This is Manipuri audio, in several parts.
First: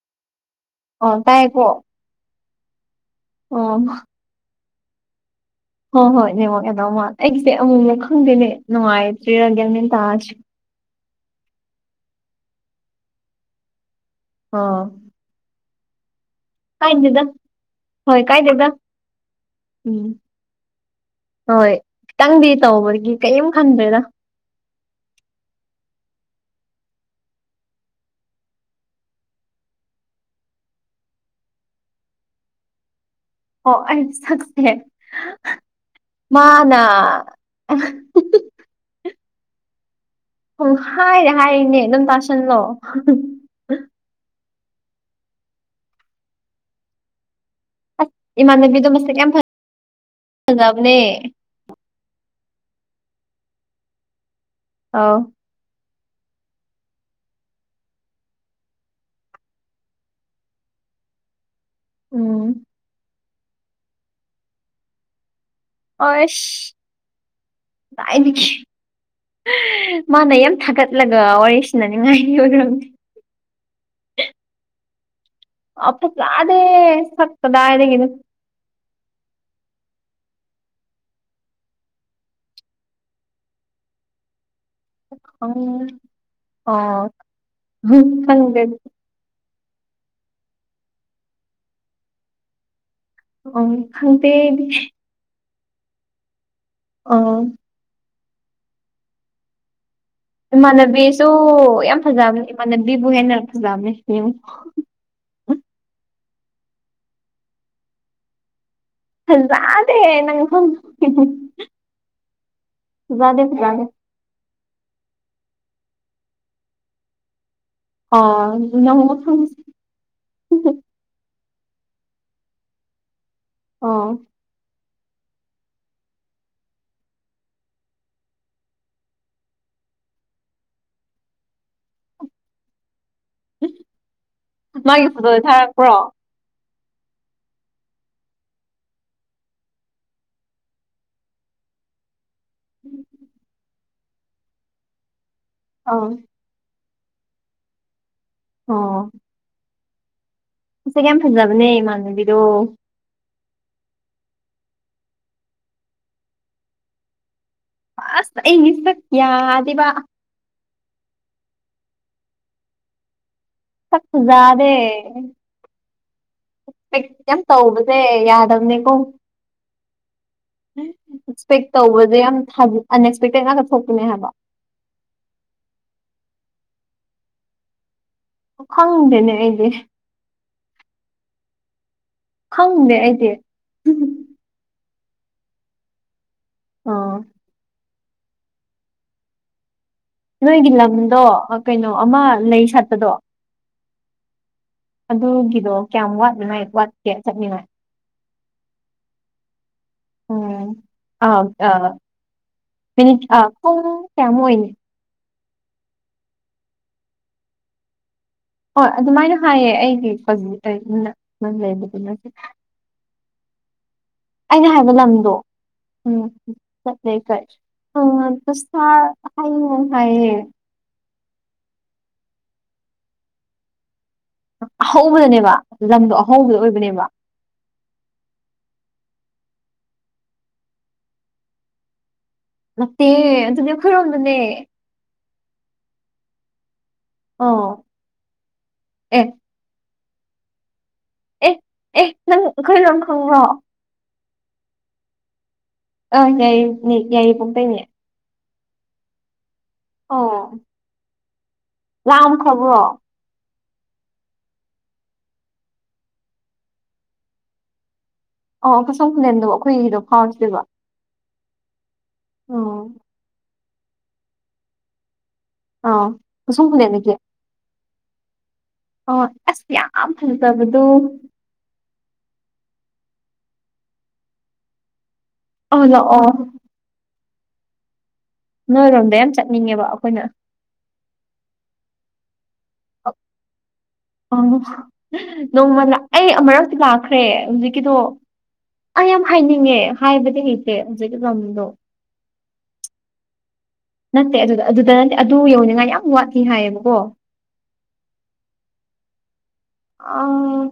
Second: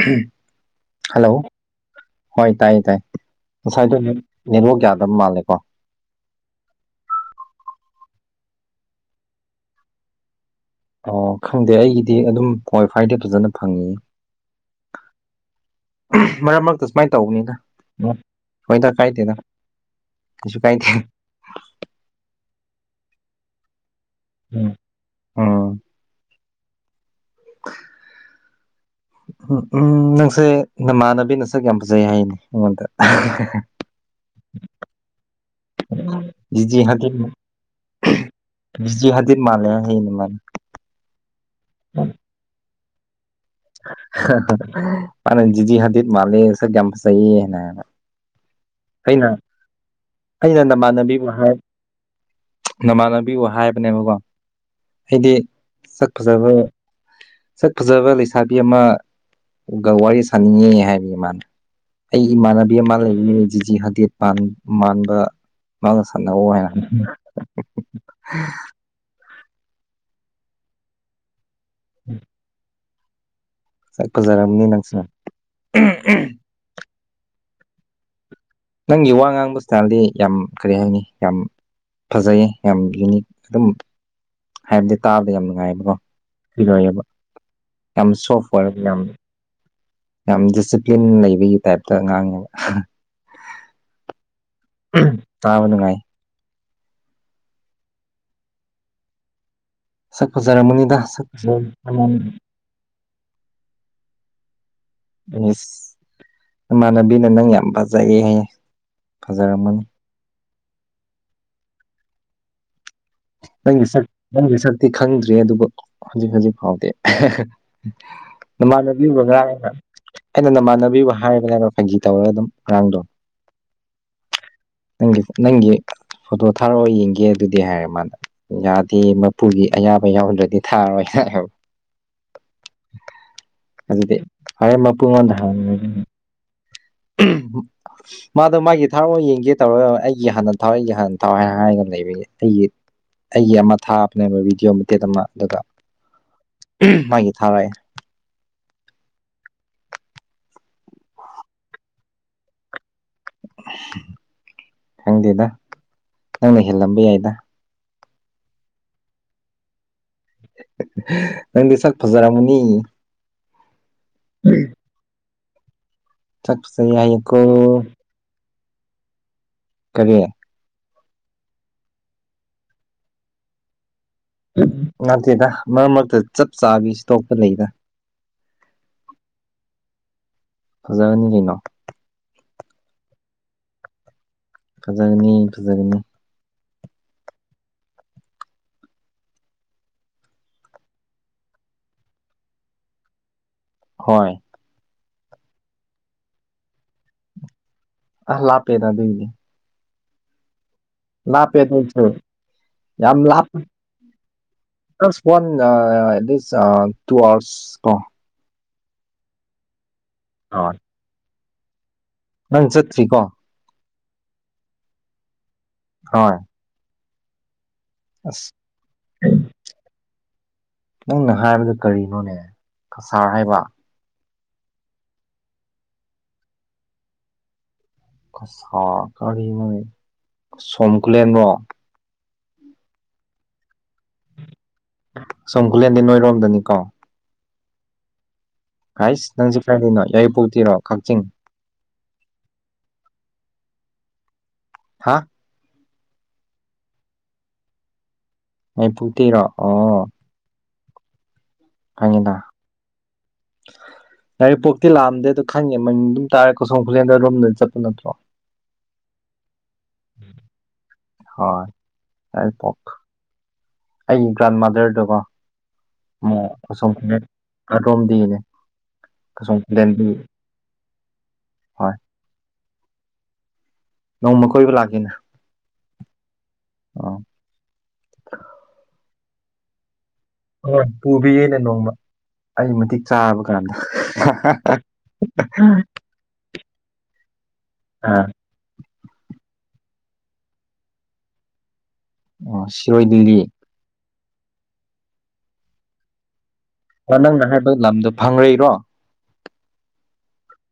ꯎꯝ ꯑꯣ ꯇꯥꯏꯀꯣ ꯍꯣꯏ ꯇꯥꯏꯌꯦ ꯇꯥꯏ ꯑꯣ ꯉꯁꯥꯏꯗ ꯅꯦꯂꯣꯛ ꯌꯥꯗꯕ ꯃꯥꯜꯂꯦꯀꯣ ꯍꯣꯏ ꯍꯣꯏ ꯅꯅꯦꯃꯣ ꯀꯗꯧ ꯃꯥ ꯑꯩꯒꯤꯁꯦ ꯑꯃꯨꯝꯗ ꯈꯪꯗꯦꯅꯦ ꯅꯨꯡꯉꯥꯏꯇ꯭ꯔꯤꯔꯒꯦꯜꯅꯦꯦꯟ ꯇꯥꯔꯁꯤ ꯑ ꯈꯪꯗꯦ ꯑꯩꯒꯤꯗꯤ ꯑꯗꯨꯝ ꯀꯏ ꯐꯥꯏꯗꯤ ꯐꯖꯅ ꯐꯪꯉ ꯑ ꯃꯔꯛ ꯃꯔꯛꯇ ꯁꯨꯃꯥꯏꯅ ꯇꯧꯕꯅꯤꯅ ꯍꯣꯏ ꯀꯥꯏꯗꯦꯗ ꯁꯣꯏꯗ ꯀꯥꯏꯗꯦꯗ ꯎꯝ ꯁꯤꯁꯨ ꯀꯥꯏ ꯊ ꯍꯣꯏ ꯈꯤꯇꯪꯗꯤ ꯇꯧꯕꯒꯤ ꯀꯔꯤꯝ ꯈꯟꯗ꯭ꯔꯦꯗ ꯎꯝ ꯎꯝ [unintelligible] ꯎꯝ ꯎꯝ ꯅꯪꯁꯦ ꯅꯃꯥꯟꯅꯕꯤꯅ ꯁꯛ ꯌꯥꯝ ꯐꯖꯩ ꯍꯥꯏꯅꯤ ꯑꯩꯉꯣꯟꯗ ꯑꯣ ꯑꯩ ꯁꯛꯁꯦ ꯃꯥꯅ ꯕꯤꯁ ꯈꯗꯤ ꯃꯥꯂꯦ ꯍ ꯃꯥꯅꯦ ꯎꯝ ꯍꯥꯏꯔꯦ ꯍꯥꯏꯔꯤꯅꯦ ꯑꯗꯨꯝ ꯇꯥꯁꯜꯂꯣ ꯃꯥꯅ ꯖꯤꯖꯤ ꯍꯗꯤꯠ ꯃꯥꯜꯦ ꯁ ꯒꯦꯝ ꯐꯁꯥꯏꯌꯦꯅ ꯃꯅꯦ ꯑꯩꯅ ꯑꯩꯅ ꯅꯃꯥꯟꯅꯕꯤꯕꯨ ꯍꯥꯏ ꯅꯃꯥꯟꯅꯕꯤꯕꯨ ꯍꯥꯏꯕꯅꯦꯕꯀꯣ ꯑꯧ ꯑꯩꯗꯤ ꯆꯛ ꯐꯖꯕ ꯁꯛ ꯐꯖꯕ ꯂꯩꯁꯥꯕꯤ ꯑꯃ ꯒ ꯋꯥꯔꯤ ꯁꯥꯅꯤꯡꯉꯦ ꯍꯥꯏꯔꯤ ꯃꯥꯅ ꯑꯩ ꯎꯝ ꯏꯃꯥꯟꯅꯕꯤ ꯑꯃ ꯂꯩꯌꯦ ꯖꯤꯖꯤ ꯈꯥꯗꯦꯞ ꯄꯥꯟ ꯃꯥꯟꯕ ꯃꯥꯒ ꯑꯁ ꯁꯥꯟꯅꯧꯑꯣ ꯍꯥꯏꯅ ꯀꯗꯥꯏꯗꯒꯤ ꯃꯥꯅ ꯌꯥꯝ ꯊꯥꯒꯠꯂꯒ ꯋꯥꯔꯤ ꯁꯥꯟꯅꯅꯤꯡꯉꯥꯏꯒꯤ ꯑꯣꯏꯔꯝꯃꯦ ꯁꯛ ꯐꯖꯥꯔꯝꯅꯤ ꯅꯪꯁꯦ ꯑ [unintelligible] ꯁꯛ ꯀꯗꯥꯏꯗꯒꯤꯅꯣ ꯅꯪꯒꯤ ꯋꯥ ꯉꯥꯡꯕ ꯏꯁꯇꯥꯏꯜꯗꯤ ꯌꯥꯝ ꯀꯔꯤ ꯍꯥꯏꯅꯤ ꯌꯥꯝ ꯐꯖꯩꯌꯦ ꯌꯥꯝ ꯌꯨꯅꯤꯛ ꯑꯗꯨꯝ ꯍꯥꯏꯕꯗꯤ ꯇꯥꯕꯗ ꯌꯥꯝ ꯎꯝ ꯅꯨꯡꯉꯥꯏꯌꯦꯕꯀꯣ ꯐꯔꯤꯑꯣꯏꯌꯦꯕ ꯑꯣ ꯌꯥꯝ ꯁꯣꯐ ꯈꯪꯗꯦ ꯑꯣꯏꯔꯒ ꯌꯥꯝ ꯌꯥꯝ ꯗꯤꯁꯤꯄ꯭ꯂꯤꯟ ꯂꯩꯕꯒꯤ ꯇꯥꯏꯞꯇ ꯉꯥꯡꯉꯦꯕ ꯑꯣ ꯈꯪꯇꯦ ꯑꯩꯗꯤ ꯇꯥꯕ ꯅꯨꯡꯉꯥꯏ ꯑꯣ ꯁꯛ ꯐꯖꯔꯝꯃꯅꯤꯗ ꯁꯛ ꯏꯃꯥꯟꯅꯕꯤꯁꯨ ꯌꯥꯝ ꯐꯖꯕꯅꯦ ꯏꯃꯥꯟꯅꯕꯤꯕꯨ ꯍꯦꯟꯅ ꯐꯖꯕꯅꯦ ꯌꯦꯡꯉꯣ ꯏꯁ ꯏꯃꯥꯟꯅꯕꯤꯅ ꯅꯪ ꯌꯥꯝ ꯐꯖꯩ ꯍꯥꯏꯌꯦ ꯐꯖꯔꯝꯃꯅꯤ ꯐꯖꯥꯗꯦꯍꯦ ꯅꯪ ꯍꯨꯝ ꯅꯪꯒꯤ ꯁꯛ ꯅꯪꯒꯤ ꯁꯛꯇꯤ ꯈꯪꯗ꯭ꯔꯤ ꯑꯗꯨꯕꯨ ꯍꯧꯖꯤꯛ ꯍꯧꯖꯤꯛ ꯐꯥꯎꯗꯤ ꯑꯣ ꯅꯃꯥꯟꯅꯕꯤꯕꯨ ꯅꯣꯡꯃ ꯈꯪꯁꯤ ꯉꯥꯡꯉꯥꯒ ꯑꯩꯅ ꯅꯃꯥꯟꯅꯕꯤꯕꯨ ꯍꯥꯏꯕꯅꯦꯕ ꯐꯥꯒꯤ ꯇꯧꯔꯒ ꯑꯗꯨꯝ ꯉꯔꯥꯡꯗꯣ ꯑꯣ ꯅꯪꯒꯤ ꯅꯪꯒꯤ ꯐꯣꯇꯣ ꯊꯥꯔꯛꯑꯣ ꯌꯦꯡꯒꯦ ꯑꯗꯨꯗꯤ ꯍꯥꯏꯔꯦ ꯃꯅꯥ ꯌꯥꯗꯦ ꯃꯄꯨꯒꯤ ꯑꯌꯥꯕ ꯌꯥꯎꯗ꯭ꯔꯗꯤ ꯊꯥꯔꯣꯏ ꯍꯥꯏ ꯑꯗꯨꯗꯤ ꯍꯣꯔꯦꯟ ꯃꯥꯒꯤ ꯃꯄꯨꯡꯉꯣꯟꯗ ꯐꯣꯇꯣꯗꯣ ꯍꯪꯉꯣ ꯊꯥꯔꯛꯄ꯭ꯔꯣ [unintelligible] ꯃꯥꯗꯣ ꯃꯥꯒꯤ ꯊꯔꯛꯑꯣ ꯌꯦꯡꯒꯦ ꯇꯧꯔꯒ ꯑꯩꯒꯤ ꯍꯥꯟꯅ ꯊꯥꯎ ꯑꯩꯒꯤ ꯍꯥꯟꯅ ꯊꯥꯎ ꯍꯥꯏꯅ ꯍꯥꯏꯔꯒꯅ ꯂꯩꯕꯩꯅꯦ ꯑꯩꯒꯤ ꯑꯩꯒꯤ ꯑꯃ ꯊꯥꯕꯅꯦꯕ ꯕꯤꯗꯤꯑꯣ ꯃꯇꯦꯛ ꯑꯃ ꯑꯗꯨꯒ ꯑꯥꯎ ꯃꯥꯒꯤ ꯊꯥꯔꯣꯑꯦ ꯑꯣ ꯃꯁꯛ ꯌꯥꯝ ꯐꯖꯕꯅꯦ ꯏꯃꯥꯟꯅꯕꯤꯗꯣ ꯈꯪꯗꯦꯗ ꯅꯪꯅ ꯍꯦꯜꯂꯝꯕ ꯌꯥꯏꯗ ꯑꯁ ꯑꯩꯒꯤ ꯁꯛ ꯌꯥꯗꯦꯕ ꯅꯪꯗꯤ ꯁꯥꯛ ꯐꯖꯔꯝꯒꯅꯤ ꯁꯛ ꯐꯖꯥꯗꯦ ꯁꯛ ꯐꯖꯩ [unintelligible] ꯍꯥꯏꯌꯦꯀꯣ ꯌꯥꯝ ꯇꯧꯕꯁꯦ ꯌꯥꯗꯕꯅꯦꯀꯣ ꯀꯔꯤ ꯑꯦꯛꯁꯄꯦꯛ ꯇꯧꯕꯁꯦ ꯌꯥꯝ ꯑꯟꯑꯦꯛꯁꯄꯦꯛꯇꯦꯠ ꯉꯥꯛꯇ ꯊꯣꯛꯄꯅꯦ ꯍꯥꯏꯕ ꯅꯠꯇꯦꯗ ꯃꯔꯛ ꯃꯔꯛꯇ ꯆꯞ ꯆꯥꯕꯤ ꯇꯣꯛꯄ ꯂꯩꯗ ꯈꯪꯗꯦꯅꯦ ꯑꯩꯗꯤ ꯐꯖꯔꯅꯤ ꯀꯩꯅꯣ ꯈꯪꯗꯦ ꯑꯩꯗꯤ ꯐꯖꯒꯅꯤ ꯐꯖꯒꯅꯤ ꯑꯣ ꯅꯣꯏꯒꯤ ꯂꯝꯗꯣ ꯀꯩꯅꯣ ꯑꯃ ꯂꯩ ꯁꯥꯠꯄꯗꯣ ꯍꯣꯏ ꯑꯗꯨꯒꯤꯗꯣ ꯀꯌꯥꯝ ꯋꯥꯠꯅꯤꯉꯥꯏ ꯋꯥꯠꯀꯦ ꯆꯠꯅꯤꯡꯉꯥꯏ ꯑ ꯂꯥꯞꯄꯦꯗ ꯑꯗꯨꯏꯗꯤ ꯎꯝ ꯑ ꯂꯥꯞꯄꯦ ꯑ ꯑꯗꯨꯁꯨ ꯃꯤꯅꯤꯠ ꯑ ꯄꯨꯡ ꯀꯌꯥꯃꯨꯛ ꯑꯣꯏꯅꯤ ꯑꯁ ꯋꯥꯟ [unintelligible] ꯇꯨ ꯑꯋꯥꯔꯁ ꯀꯣ ꯍꯣꯏ ꯑꯗꯨꯃꯥꯏꯅ ꯍꯥꯏꯌꯦ ꯑꯩꯒꯤ ꯍꯣꯏ [unintelligible] ꯅꯪ ꯆꯠꯇ꯭ꯔꯤꯀꯣ ꯑꯩꯅ ꯍꯥꯏꯕ ꯂꯝꯗꯣ ꯎꯝ ꯍꯣꯏ ꯆꯠꯁꯦ ꯆꯠ ꯑꯁ [inaudible] ꯍꯥꯏꯌꯦ ꯅꯪꯅ ꯍꯥꯏꯕꯗꯣ ꯀꯔꯤꯅꯣꯅꯦ ꯀꯁꯥꯔ ꯍꯥꯏꯕ ꯑꯍꯧꯕꯗꯅꯦꯕ ꯂꯝꯗꯣ ꯑꯍꯧꯕꯗꯣ ꯑꯣꯏꯕꯅꯦꯕ ꯀꯁꯥꯔ ꯀꯔꯤꯅꯣꯅꯦ ꯁꯣꯝꯈꯨꯂꯦꯟ ꯔꯣ ꯅꯠꯇꯦ ꯑꯗꯨꯗꯤ ꯑꯩꯈꯣꯢ ꯔꯣꯝꯗꯅꯦ ꯁꯣꯝꯈꯨꯂꯦꯟꯗꯤ ꯅꯣꯏꯔꯣꯝꯗꯅꯤꯀꯣ ꯑꯥꯎ ꯍꯥꯁ ꯅꯪꯁꯦ ꯀꯔꯥꯏꯗꯒꯤꯅꯣ ꯌꯥꯏꯔꯤꯄꯣꯛ ꯇꯩꯔꯣ ꯀꯛꯆꯤꯡ ꯑꯦ ꯑꯦ ꯅꯪ ꯑꯩꯈꯣꯏ ꯂꯣꯝ ꯈꯪꯕ꯭ꯔꯣ ꯍꯥ ꯑ ꯌꯥꯏꯔꯤ ꯌꯥꯏꯔꯤꯄꯣꯛꯇꯩꯩꯅꯦ ꯑꯩꯄꯨ [inaudible] ꯇꯦꯔꯣ ꯑꯣ ꯑꯥꯎ ꯈꯪꯢꯅ ꯌꯥꯏꯔꯤꯛꯄꯣꯛꯇꯤ ꯂꯥꯛꯑꯝꯗꯦꯗꯣ ꯈꯪꯉꯦ ꯃꯃꯤꯡ ꯑꯗꯨꯝ ꯇꯥꯔꯦ ꯀꯁꯣꯝ ꯈꯨꯂꯦꯟꯗ ꯅꯣꯢꯔꯣꯝꯗꯩ ꯆꯠꯄ ꯅꯠꯇ꯭ꯔꯣ ꯑꯣ ꯀꯁꯣꯝ ꯈꯨꯂꯦꯟꯗꯣ ꯑꯈꯣꯏꯒꯤꯗꯣ ꯐꯥꯎꯔ ꯆꯠꯇꯨꯢꯕ ꯍꯣꯏ ꯌꯥꯏꯔꯤꯄꯣꯛ ꯑꯩꯒꯤ ꯒ꯭ꯔꯥꯟ ꯃꯥꯗꯔꯗꯀꯣ ꯑꯥ ꯑꯣ ꯀꯁꯣꯝ ꯈꯨꯂꯦꯟꯗꯒꯤ ꯈꯨꯂꯦꯟ ꯑꯗꯣꯝꯗꯒꯤꯅꯤ ꯑꯣ ꯑꯁ ꯌꯥꯝ ꯐꯖꯕꯗꯣ ꯍꯣꯏ ꯅꯣꯡꯃ ꯀꯣꯏꯕ ꯂꯥꯛꯀꯦꯅꯦ ꯑꯣ ꯂꯛꯑꯣ ꯑꯥ ꯅꯣꯏꯔꯣꯝꯗ ꯌꯥꯝ ꯆꯠꯅꯤꯡꯉꯦꯕ ꯑꯈꯣꯏꯅ ꯍꯣꯏ ꯄꯨꯕꯤꯒꯦꯅꯦ ꯅꯣꯡꯃ ꯑꯩ ꯃꯇꯤꯛ ꯆꯥꯕ ꯀꯥꯟꯗ ꯅꯣꯡꯃ ꯂꯥꯛ ꯑꯩ ꯑꯃꯨꯔꯛꯇꯤ ꯂꯥꯛꯈ꯭ꯔꯦ ꯍꯧꯖꯤꯛꯀꯤꯗꯣ ꯑꯥ ꯑꯩ ꯌꯥꯝ ꯍꯥꯏꯅꯤꯡꯉꯦ ꯍꯥꯏꯕꯗꯤ ꯍꯩꯇꯦ ꯍꯧꯖꯤꯛꯀꯤ ꯂꯝꯗꯣ ꯑꯣ ꯁꯤꯔꯣꯏ ꯂꯤꯂꯤ ꯅꯠꯇꯦ ꯑꯗꯨꯗ ꯑꯗꯨꯗ ꯅꯠꯇꯦ ꯑꯗꯨ ꯌꯧꯗ꯭ꯔꯤꯉꯥꯏ ꯌꯥꯝ ꯋꯥꯠꯂꯤ ꯍꯥꯏꯌꯦꯕ ꯅꯪꯅ ꯍꯥꯏꯕ ꯂꯝꯗꯣ ꯐꯪꯔꯩꯔꯣ ꯑꯥ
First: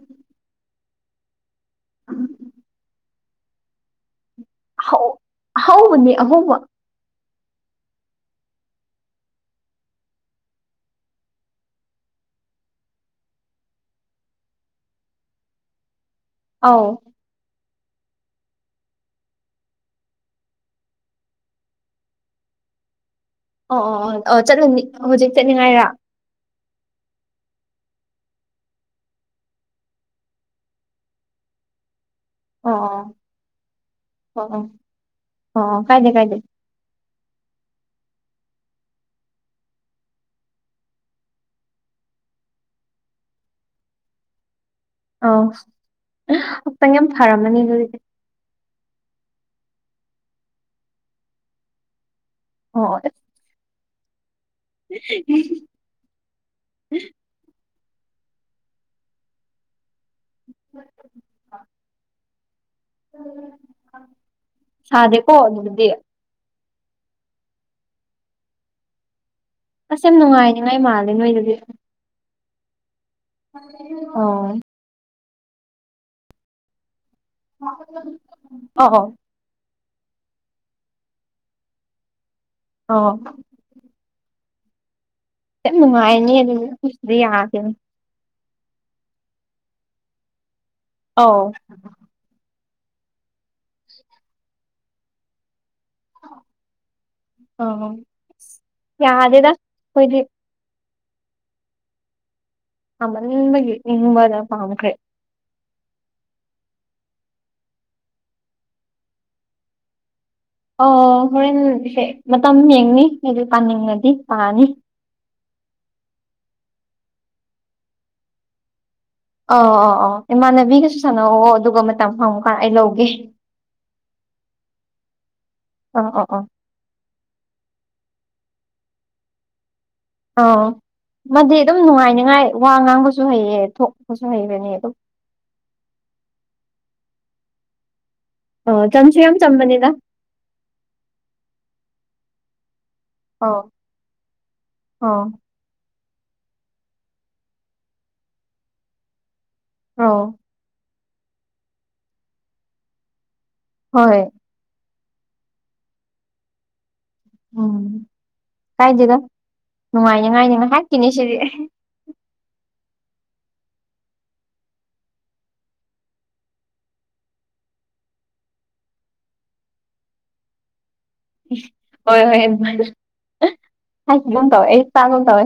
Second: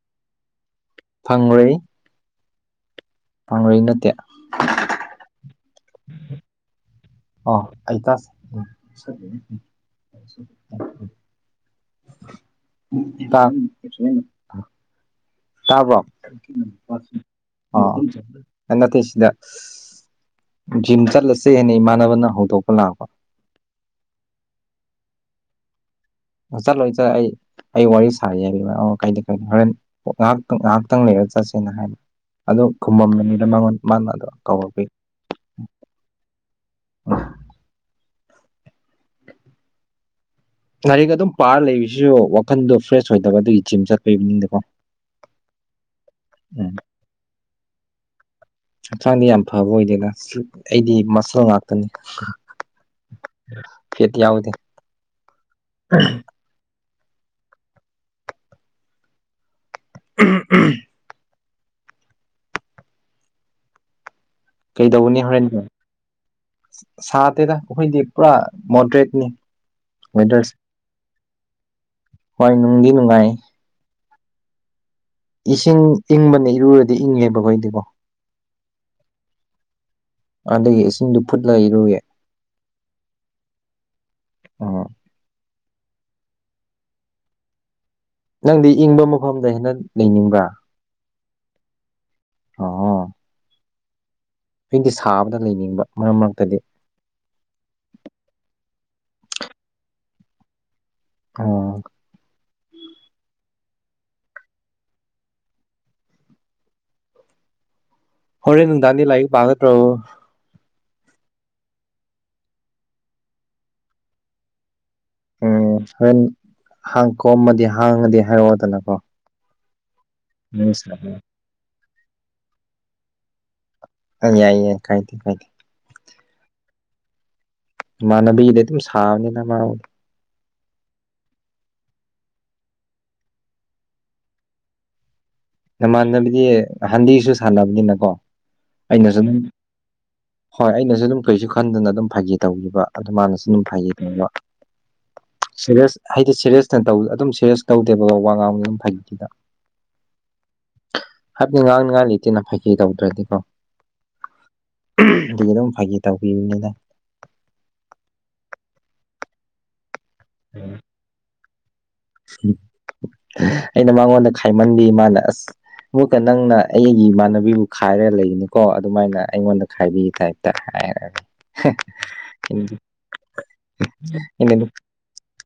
ꯐꯪꯔꯩ [inaudible] ꯐꯪꯔꯩ ꯅꯠꯇꯦ ꯍꯧ ꯑꯍꯧꯕꯅꯦ ꯑꯍꯧꯕ ꯑꯣ ꯑꯩ ꯇꯥꯁ [inaudible] [inaudible] ꯇꯥꯕ꯭ꯔꯣ ꯑꯥꯎ ꯑ ꯅꯠꯇꯦ ꯁꯤꯗ ꯖꯤꯝ ꯆꯠꯂꯁꯦ ꯍꯥꯏꯅ ꯏꯃꯥꯟꯅꯕꯅ ꯍꯧꯗꯣꯛꯄ ꯂꯥꯛꯄ ꯑꯣ ꯑꯣ ꯑꯣ ꯆꯠꯂꯅꯤ ꯍꯧꯖꯤꯛ ꯆꯠꯅꯤꯡꯉꯥꯏꯔ ꯆꯠꯂꯣꯏꯗ ꯑꯩ ꯑꯩ ꯋꯥꯔꯤ ꯁꯥꯔꯤ ꯍꯥꯏ ꯑꯣ ꯀꯥꯏꯗꯦ ꯀꯥꯏꯗꯦ ꯍꯣꯔꯦꯟ ꯉꯍꯥꯛꯇꯪ ꯉꯍꯥꯛꯇꯪ ꯂꯩꯔ ꯆꯠꯁꯦꯅ ꯍꯥꯏꯕ ꯑꯗꯨ ꯑꯣ ꯑꯣ ꯈꯨꯝꯃꯝꯕꯅꯤꯗ ꯃꯉꯣꯟ ꯃꯥꯅ ꯑꯗꯣ ꯑꯣ ꯑꯣ ꯀꯧꯔꯛꯄꯩ ꯑꯣ ꯑꯣ ꯀꯥꯏꯗꯦ ꯀꯥꯏꯗꯦ ꯂꯥꯢꯔꯤꯛ ꯑꯗꯨꯝ ꯄꯥꯔ ꯂꯩꯕꯁꯤꯁꯨ ꯋꯥꯈꯟꯗꯣ ꯐ꯭ꯔꯦꯁ ꯑꯣꯏꯗꯕ ꯑꯗꯨꯒꯤ ꯖꯤꯝ ꯆꯠꯈꯤꯕꯅꯤꯗꯀꯣ ꯑꯥꯎ ꯈꯥꯛꯆꯥꯡ ꯌꯥꯝ ꯐꯔꯝꯃꯅꯤ ꯑꯗꯨꯗꯤ ꯍꯛꯆꯥꯡꯗꯤ ꯌꯥꯝ ꯐꯕ ꯑꯣꯏꯗꯦꯗ ꯑꯩꯗꯤ ꯃꯁꯜ ꯉꯥꯛꯇꯅꯤ ꯑꯣ ꯑꯣ ꯈꯦꯇꯤ ꯌꯥꯎꯗꯦ [unintelligible] [unintelligible] ꯎꯝ ꯎꯝ ꯁꯥꯗꯦꯀꯣ ꯑꯗꯨꯗꯗꯤ ꯁ ꯁꯥꯗꯦꯗ ꯑꯈꯣꯏꯗꯤ ꯄꯨꯔꯥ ꯃꯣꯗ꯭ꯔꯦꯠꯅꯤ ꯑꯁ ꯌꯥꯝ ꯅꯨꯡꯉꯥꯏꯅꯤꯉꯥꯏ ꯃꯥꯜꯂꯦ ꯅꯣꯏꯗꯨꯗꯤ ꯍꯣꯏ ꯅꯨꯡꯗꯤ ꯅꯨꯡꯉꯥꯏ ꯑꯣ ꯏꯁꯤꯡ ꯏꯪꯕꯅ ꯏꯔꯨꯔꯗꯤ ꯏꯪꯉꯦꯕꯀꯣ ꯑꯩꯗꯤꯀꯣ ꯑꯣ ꯑꯣ ꯑꯗꯒꯤ ꯏꯁꯤꯡꯗꯨ ꯐꯨꯠꯂ ꯏꯔꯨꯌꯦ ꯑꯣ ꯑ ꯌꯥꯝ ꯅꯨꯡꯉꯥꯏꯅꯦ ꯑꯗꯨꯗꯤ ꯑꯩꯈꯣꯏ ꯁꯤꯗ ꯌꯥꯗꯦ [unintelligible] ꯅꯪꯗꯤ ꯏꯪꯕ ꯃꯐꯝꯗ ꯍꯦꯟꯅ ꯂꯩꯅꯤꯡꯕ꯭ꯔꯥ ꯑꯧ ꯑꯣ [unintelligible] ꯑꯩꯗꯤ ꯁꯥꯕꯗ ꯂꯩꯅꯤꯡꯕ ꯃꯔꯛ ꯃꯔꯛꯇꯗꯤ ꯑ ꯌꯥꯗꯦꯗ ꯑꯩꯈꯣꯏꯗꯤ ꯑꯣ ꯑꯃꯟꯅꯤꯡꯕꯒꯤ ꯅꯤꯡꯕꯗ ꯄꯥꯝꯈ꯭ꯔꯦ ꯍꯣꯔꯦꯟ ꯅꯨꯡꯗꯥꯡꯗꯤ ꯂꯥꯏꯔꯤꯛ ꯄꯥꯒꯇ꯭ꯔꯣ ꯑꯣ ꯍꯣꯔꯦꯟꯁꯦ ꯃꯇꯝ ꯌꯦꯡꯅꯤ ꯑꯩꯗꯤ ꯄꯥꯅꯤꯡꯉꯗꯤ ꯄꯥꯅꯤ ꯎꯝ ꯍꯣꯔꯦꯟ ꯍꯥꯡ ꯀꯣꯝꯃꯗꯤ ꯍꯥꯡꯉꯗꯤ ꯍꯥꯏꯔꯛꯑꯣꯗꯅꯀꯣ ꯑ ꯑ ꯑꯣ ꯅꯪ ꯏꯃꯥꯟꯅꯕꯤꯒꯁꯨ ꯁꯥꯕ ꯁꯥꯟꯅꯧꯋꯣ ꯑꯗꯨꯒ ꯃꯇꯝ ꯐꯪꯕꯀꯥꯟ ꯑꯩ ꯂꯧꯒꯦ ꯌꯥꯏ ꯌꯥꯏ ꯀꯥꯏꯗꯦ ꯀꯥꯏꯗꯦ ꯑꯣ ꯑꯣ ꯑꯣ ꯏꯃꯥꯟꯅꯕꯤꯗ ꯑꯗꯨꯝ ꯁꯥꯕꯅꯤꯅ ꯃꯥ ꯑꯥꯎ ꯃꯥꯗꯤ ꯑꯗꯨꯝ ꯅꯨꯡꯉꯥꯏꯅꯤꯉꯥꯏ ꯋꯥ ꯉꯥꯡꯕꯁꯨ ꯍꯩꯌꯦ ꯊꯣꯛꯄꯁꯨ ꯍꯩꯕꯅꯦ ꯑꯗꯨꯝ ꯅꯃꯥꯟꯅꯕꯤꯗꯤ ꯅꯍꯥꯟꯗꯩꯁꯨ ꯁꯥꯟꯅꯕꯅꯤꯅꯀꯣ ꯑꯣ ꯆꯝꯁꯨ ꯑꯩꯅꯖꯨꯝ ꯌꯥꯝ ꯆꯝꯕꯅꯤꯗ ꯍꯣꯏ ꯑꯩꯅꯖꯨ ꯑꯗꯨꯝ ꯀꯩꯁꯨ ꯈꯟꯗꯅ ꯑꯗꯨꯝ ꯐꯥꯒꯤ ꯇꯧꯒꯤꯕ ꯑꯗꯨ ꯃꯥꯅꯁꯨ ꯑꯧ ꯑꯗꯨꯝ ꯐꯥꯒꯤꯒꯨꯝꯕ ꯑꯧ ꯁꯦꯔꯦꯁ ꯍꯥꯏꯗꯤ ꯁꯦꯔꯦꯁꯇ ꯇꯧ ꯑꯗꯨꯝ ꯁꯦꯔꯦꯁ ꯇꯧꯗꯦꯕꯀꯣ ꯋꯥ ꯉꯥꯡ ꯑꯗꯨꯝ ꯐꯩꯗ ꯑꯥꯎ ꯍꯥꯏꯕꯗꯤ ꯉꯥꯡꯅꯤꯡꯉꯥꯏ ꯂꯩꯇꯦꯅ ꯐꯥꯒꯤ ꯇꯧꯗ꯭ꯔꯗꯤꯀꯣ ꯍꯣꯏ ꯑꯗꯨꯒꯤ ꯑꯗꯨꯝ ꯐꯥꯒꯤ ꯇꯧꯕꯤꯕꯅꯤꯗ ꯎꯝ ꯀꯥꯏꯗꯦꯗ ꯅꯨꯡꯉꯥꯏꯅꯤꯉꯥꯏꯅꯤ ꯉꯥꯏꯍꯥꯛꯀꯤꯅꯤ ꯁꯤꯗꯤ [unintelligible] ꯑꯩꯅ ꯃꯉꯣꯟꯗ ꯈꯥꯏꯃꯟꯕꯤ ꯃꯥꯅ ꯑꯁ ꯑꯃꯛꯀ ꯅꯪꯅ ꯑꯩꯒꯤ ꯏꯃꯥꯟꯅꯕꯤꯕꯨ ꯈꯥꯏꯔꯒ ꯂꯩꯒꯅꯤꯀꯣ ꯑꯗꯨꯃꯥꯏꯅ ꯑꯩꯉꯣꯟꯗ ꯈꯥꯏꯕꯤ ꯇꯥꯏ [unintelligible] ꯍꯣꯏ ꯍꯣꯏ ꯍꯥꯏꯈꯤꯒꯨꯝ ꯑꯩꯅ ꯇꯧꯋꯦ ꯑꯩ ꯇꯥꯒꯨꯝ ꯇꯧꯋꯦ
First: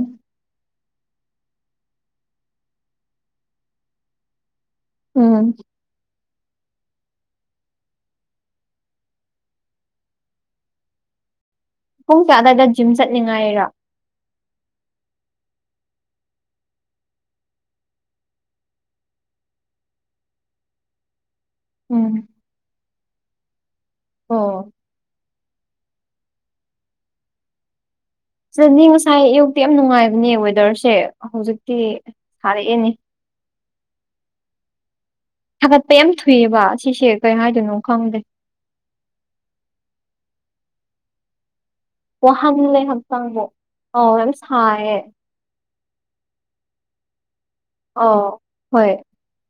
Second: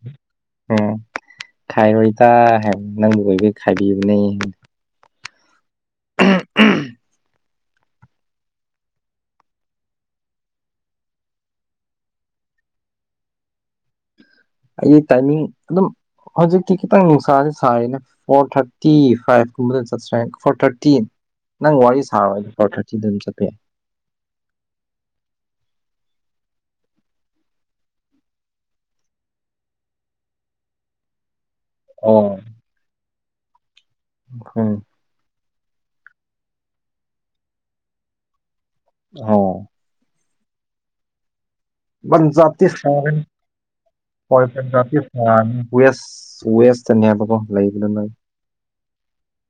ꯎꯝ ꯈꯥꯏꯔꯣꯏ ꯇ ꯍꯥꯏꯕ ꯅꯪꯕꯨ ꯑꯣꯏꯕꯩ ꯈꯥꯏꯕꯤꯕꯅꯦ ꯎꯝ ꯎꯝ ꯎꯝ ꯄꯨꯡ ꯀꯌꯥꯗꯥꯏꯗ ꯖꯤꯝ ꯆꯠꯅꯤꯡꯉꯥꯏꯔꯣ ꯑꯩꯒꯤ ꯇꯥꯏꯃꯤꯡ ꯑꯗꯨꯝ ꯍꯧꯖꯤꯛꯇꯤ ꯈꯤꯇꯪ ꯅꯨꯡꯁꯥꯥꯖꯦ ꯁꯥꯔꯤꯅ ꯐꯣꯔ ꯊꯥꯔꯇꯤ ꯐꯥꯏꯚ ꯀꯨꯝꯕ ꯆꯠꯁꯤꯔ [unintelligible] ꯐꯣꯔ ꯊꯥꯔꯇꯤ ꯅꯪ ꯋꯥꯔꯤ ꯎꯝ ꯁꯥꯔ ꯄꯔ ꯊꯥꯔꯇꯤꯗ ꯑꯗꯨꯝ ꯆꯠꯈ꯭ꯔꯦ ꯑꯣ ꯁꯤꯗꯅꯤ ꯉꯁꯥꯏ ꯑꯌꯨꯛꯇꯤ ꯌꯥꯝ ꯅꯨꯡꯉꯥꯏꯕꯅꯦ ꯋꯦꯗꯔꯁꯦ ꯍꯧꯖꯤꯛꯇꯤ ꯁꯥꯔꯛꯑꯦꯅꯦ ꯎꯈꯣꯏ ꯊꯥꯒꯠꯄ ꯌꯥꯝ ꯊꯨꯏꯕ ꯁꯤꯁꯦ ꯀꯩ ꯍꯥꯏꯗꯣꯏꯅꯣ ꯈꯪꯗꯦ [unintelligible] ꯄꯟꯖꯥꯞꯇꯤ ꯋꯥꯍꯜꯂꯦ ꯁꯥꯔꯦꯍꯦ ꯍꯛꯆꯥꯡꯕꯨ ꯑꯧ ꯌꯥꯝ ꯍꯣꯏ ꯄꯟꯖꯥꯞꯇꯤ ꯁꯥꯏꯌꯦ ꯁꯥꯕꯅꯦ ꯋꯦꯁ ꯋꯦꯁ ꯇꯅꯦꯕ ꯀꯣ ꯂꯩꯕꯗꯣ ꯅꯣꯏ ꯑꯧ ꯍꯣꯏ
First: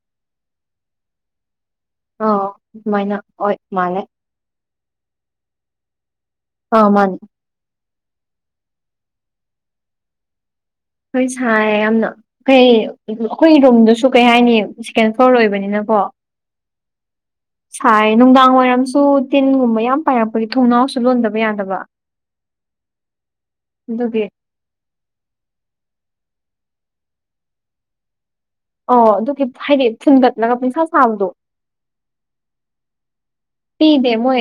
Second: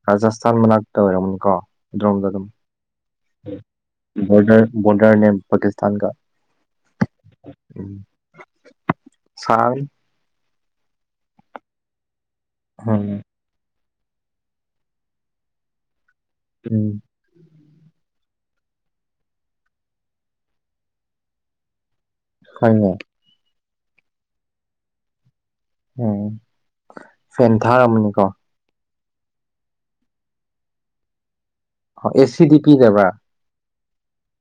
ꯔꯥꯖꯁꯊꯥꯟ ꯃꯅꯥꯛꯇ ꯑꯣꯏꯔꯝꯃꯅꯤꯀꯣ ꯑꯗ꯭ꯔꯣꯝꯗ ꯑꯗꯨꯝ ꯑꯥ ꯑꯗꯨꯃꯥꯏꯅ ꯍꯣꯏ ꯃꯥꯂꯦ ꯕꯣꯔꯗꯔ ꯕꯣꯔꯗꯔꯅꯦ ꯄꯥꯀꯤꯁꯇꯥꯟꯒ ꯑ ꯃꯥꯟ ꯎꯝ ꯁꯥꯏ ꯍꯣꯏ ꯁꯥꯏꯌꯦ ꯌꯥꯝꯅ ꯀꯩ ꯎꯝ ꯑꯩꯈꯣꯏ ꯔꯨꯝꯗꯨꯁꯨ ꯀꯩ ꯍꯥꯏꯅꯤ ꯁꯦꯀꯦꯟ ꯐ꯭ꯂꯣꯔ ꯑꯣꯏꯕꯅꯤꯅꯀꯣ ꯎꯝ ꯁꯥꯏ ꯅꯨꯡꯗꯥꯡ ꯋꯥꯏꯔꯝꯁꯨ ꯇꯤꯟꯒꯨꯝꯕ ꯌꯥꯝ ꯄꯥꯏꯔꯛꯄꯒꯤ ꯊꯣꯡꯅꯥꯎꯁꯨ ꯂꯣꯟꯗꯕ ꯌꯥꯗꯕ ꯍꯣꯏꯅꯦ ꯑꯗꯨꯒꯤ ꯎꯝ ꯐꯦꯟ ꯊꯥꯔꯝꯃꯅꯤꯀꯣ ꯑꯣ ꯑꯗꯨꯒꯤ ꯍꯥꯏꯗꯤ ꯊꯤꯟꯒꯠꯂꯒ ꯄꯨꯡꯁꯥ ꯁꯥꯕꯗꯣ ꯑꯦꯁꯤꯗꯤ ꯄꯤꯗꯕ꯭ꯔꯥ ꯄꯤꯗꯦ ꯃꯣꯏ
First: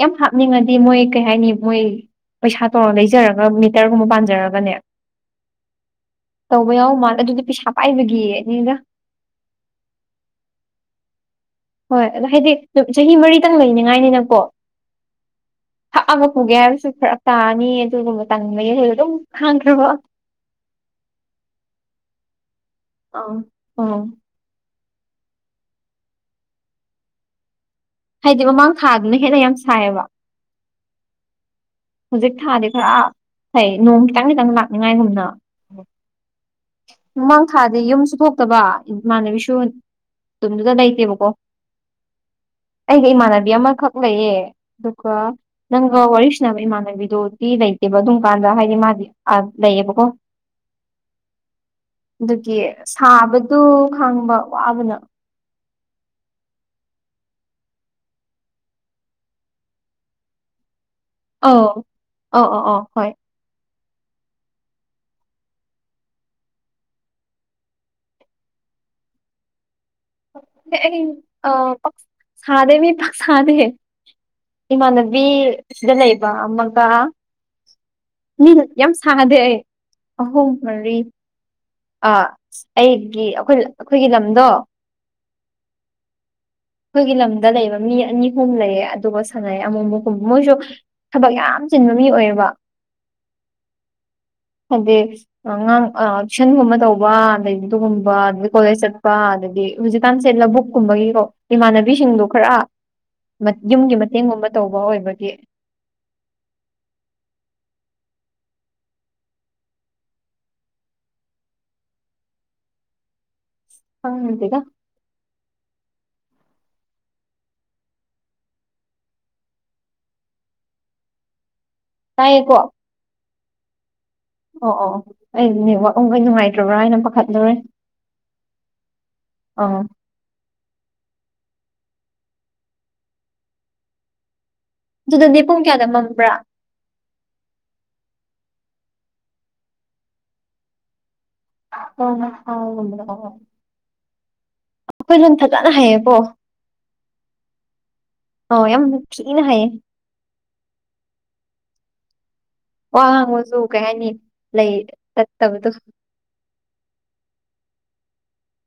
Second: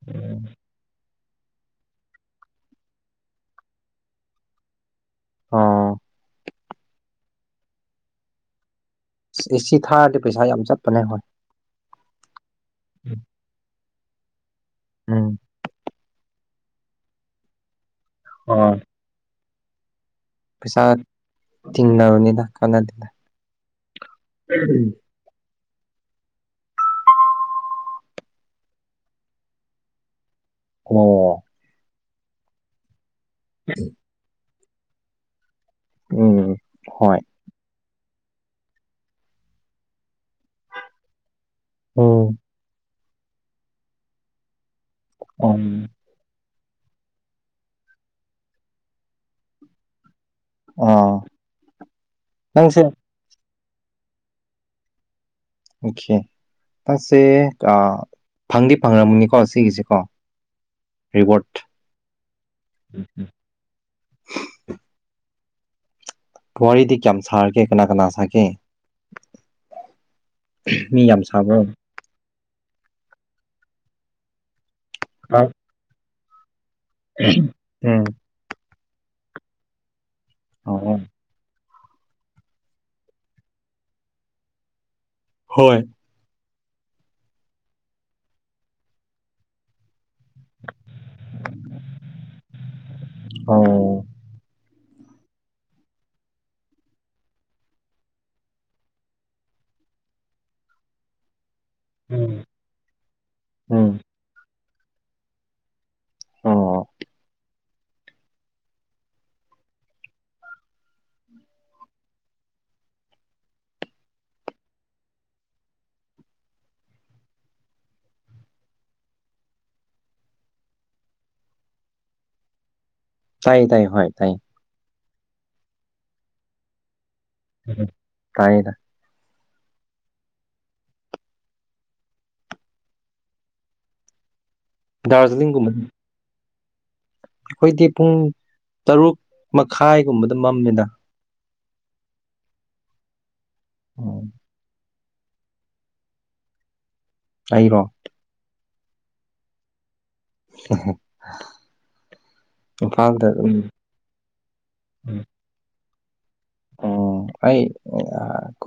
ꯌꯥꯝ ꯎꯝ ꯍꯥꯞꯅꯤꯡꯉꯗꯤ ꯃꯣꯏ ꯀꯩ ꯍꯥꯏꯅꯤ ꯃꯣꯏ ꯄꯩꯁꯥ ꯇꯧꯔ ꯂꯩꯖꯔꯒ ꯃꯤꯇꯔꯒꯨꯝꯕ ꯄꯥꯟꯖꯔꯒꯅꯦ ꯑꯣ ꯇꯧꯕ ꯌꯥꯎ ꯃꯥꯜꯂ ꯑꯗꯨꯗꯤ ꯄꯩꯁꯥ ꯄꯥꯏꯕꯒꯤꯅꯤꯗ ꯑꯦꯁꯤ ꯊꯥꯔꯗꯤ ꯄꯩꯁꯥ ꯌꯥꯝ ꯆꯠꯄꯅꯦ ꯍꯣꯏ ꯍꯣꯏ ꯑꯗꯣ ꯍꯥꯏꯗꯤ ꯆꯍꯤ ꯃꯔꯤꯇꯪ ꯂꯩꯅꯤꯉꯥꯏꯅꯤꯅꯀꯣ ꯎꯝ ꯐꯛꯑꯒ ꯄꯨꯒꯦ ꯍꯥꯏꯔꯁꯨ ꯐꯔꯛ ꯇꯥꯔꯅꯤ ꯑꯗꯨꯅ ꯃꯇꯡ ꯍꯣꯏ ꯂꯩꯔꯒ ꯑꯗꯨꯝ ꯈꯥꯡꯈ꯭ꯔꯕ ꯄꯩꯁꯥ ꯇꯤꯡꯅꯕꯅꯤꯗ ꯀꯅꯥꯗꯦꯗ ꯑ ꯑꯥ [inaudible] ꯍꯥꯏꯗꯤ ꯃꯃꯥꯡ ꯊꯥꯗꯨꯅ ꯍꯦꯟꯅ ꯌꯥꯝ ꯁꯥꯏꯌꯦꯕ [unintelligible] ꯍꯧꯖꯤꯛ ꯊꯥꯗꯤ ꯈꯔ ꯐꯩ ꯅꯣꯡ ꯈꯤꯇꯪ ꯈꯤꯇꯪ ꯂꯥꯛꯅꯤꯡꯉꯥꯏꯒꯨꯝꯅ ꯎꯝ ꯍꯣꯏ ꯃꯃꯥꯡ ꯊꯥꯗꯤ ꯌꯨꯝꯁꯨ ꯊꯣꯛꯇꯕ ꯏꯃꯥꯟꯅꯕꯤꯁꯨ ꯇꯨꯝꯗꯨꯗ ꯂꯩꯇꯦꯕꯀꯣ ꯎꯝ ꯑꯩꯒ ꯏꯃꯥꯟꯅꯕꯤ ꯑꯃꯈꯛ ꯂꯩꯌꯦ ꯑꯗꯨꯒ ꯎꯝ ꯅꯪꯒ ꯋꯥꯔꯤ [inaudible] ꯏꯃꯥꯟꯅꯕꯤꯗꯨꯗꯤ ꯂꯩꯇꯦꯕ ꯑꯗꯨꯝ ꯀꯥꯟꯗ ꯍꯥꯏꯗꯤ ꯑꯥꯗ ꯂꯩꯌꯦꯕꯀꯣ ꯑ ꯑꯗꯨꯒꯤ ꯁꯥꯕꯗꯨ ꯈꯪꯕ ꯋꯥꯕꯅ ꯑꯣꯈꯦ ꯄꯠꯁꯦ ꯐꯪꯗꯤ ꯐꯪꯉꯝꯃꯅꯤꯀꯣ ꯁꯤꯒꯤꯁꯤꯦꯀꯣ ꯑ ꯑꯣ ꯑꯣ ꯑꯣ ꯍꯣꯏ ꯋꯥꯔꯤꯗꯤ ꯀꯌꯥꯝ ꯁꯥꯔꯒꯦ ꯀꯅꯥ ꯀꯅꯥ ꯁꯥꯒꯦ ꯑꯩ ꯃꯤ ꯌꯥꯝ ꯑ ꯁꯥꯕ꯭ꯔꯣ ꯄꯛ ꯁꯥꯗꯦ ꯃꯤ ꯄꯛ ꯁꯥꯗꯦ ꯏꯃꯥꯟꯅꯕꯤ ꯁꯤꯗ ꯂꯩꯕ ꯑꯃꯒ ꯎꯝ ꯃꯤ ꯌꯥꯝ ꯁꯥꯗꯦ ꯑꯩ ꯑꯍꯨꯝ ꯃꯔꯤ ꯑꯣ ꯑ ꯑꯩꯒꯤ ꯑꯩꯈꯣꯏ ꯑꯩꯈꯣꯏꯒꯤ ꯂꯝꯗꯣ ꯍꯣꯏ ꯑꯩꯈꯣꯏꯒꯤ ꯂꯝꯗ ꯂꯩꯕ ꯃꯤ ꯑꯅꯤꯍꯨꯝ ꯂꯩꯌꯦ ꯑꯗꯨꯒ ꯁꯅꯩ ꯑꯃꯨꯃꯨꯒꯨꯝ ꯃꯣꯏꯁꯨ ꯊꯕꯛ ꯌꯥꯝ ꯆꯤꯟꯕ ꯃꯤ ꯑꯣꯏꯌꯦꯕ ꯑꯣ ꯍꯧꯖꯤꯛ ꯑꯉꯥꯡ ꯑ ꯇꯨꯏꯁꯟꯒꯨꯝꯕ ꯇꯧꯕ ꯑꯗꯩ ꯑꯗꯨꯒꯨꯝꯕ ꯑꯗꯒꯤ ꯀꯣꯂꯦꯖ ꯆꯠꯄ ꯑꯗꯒꯤ ꯍꯧꯖꯤꯛꯀꯥꯟꯁꯦ ꯂꯕꯨꯨꯛꯀꯨꯝꯕꯒꯤꯀꯣ ꯏꯃꯥꯟꯅꯕꯤꯁꯤꯡꯗꯣ ꯈꯔ ꯌꯨꯝꯒꯤ ꯎꯝ ꯃꯇꯦꯡꯒꯨꯝꯕ ꯇꯧꯕ ꯑꯣꯏꯕꯒꯤ ꯑꯣ ꯈꯪꯗꯦꯗ ꯇꯥꯏꯌꯦꯀꯣ ꯇꯥꯏ ꯇꯥꯏ ꯍꯣꯏ ꯇꯥꯏ ꯑꯣ ꯑꯣ ꯑꯣ ꯑꯩꯗꯤ ꯅꯦꯠꯋꯥꯛ ꯎꯪꯒꯩ ꯅꯨꯡꯉꯥꯏꯇ꯭ꯔꯕ꯭ꯔꯥꯅ ꯄꯥꯈꯠꯂꯨꯔꯦ ꯇꯥꯏꯌꯦꯗ ꯑꯥ ꯑꯗꯨꯗꯅꯦ ꯄꯨꯡ ꯗꯥꯔꯖꯤꯂꯤꯡꯒꯨꯝꯕ ꯀꯌꯥꯗ ꯃꯝꯕ꯭ꯔꯥ ꯑꯩꯈꯣꯏꯗꯤ ꯄꯨꯡ ꯇꯔꯨꯛ ꯃꯈꯥꯏꯒꯨꯝꯕꯗ ꯃꯝꯃꯦꯗ [unintelligible] [unintelligible] ꯑꯩꯈꯣꯏꯟ ꯐꯖꯅ ꯍꯥꯏꯩꯌꯦꯀꯣ ꯑꯩꯔꯣ ꯑꯣ ꯌꯥꯝ ꯊꯤꯅ ꯍꯩꯌꯦ [unintelligible] ꯋꯥ ꯏꯝꯐꯥꯜꯗ ꯑꯗꯨꯝ ꯉꯥꯡꯕꯁꯨ ꯀꯩ ꯍꯥꯏꯅꯤ ꯂꯩ ꯇꯥꯠꯇꯕꯗꯣ ꯑꯣ ꯑꯩ ꯑꯥ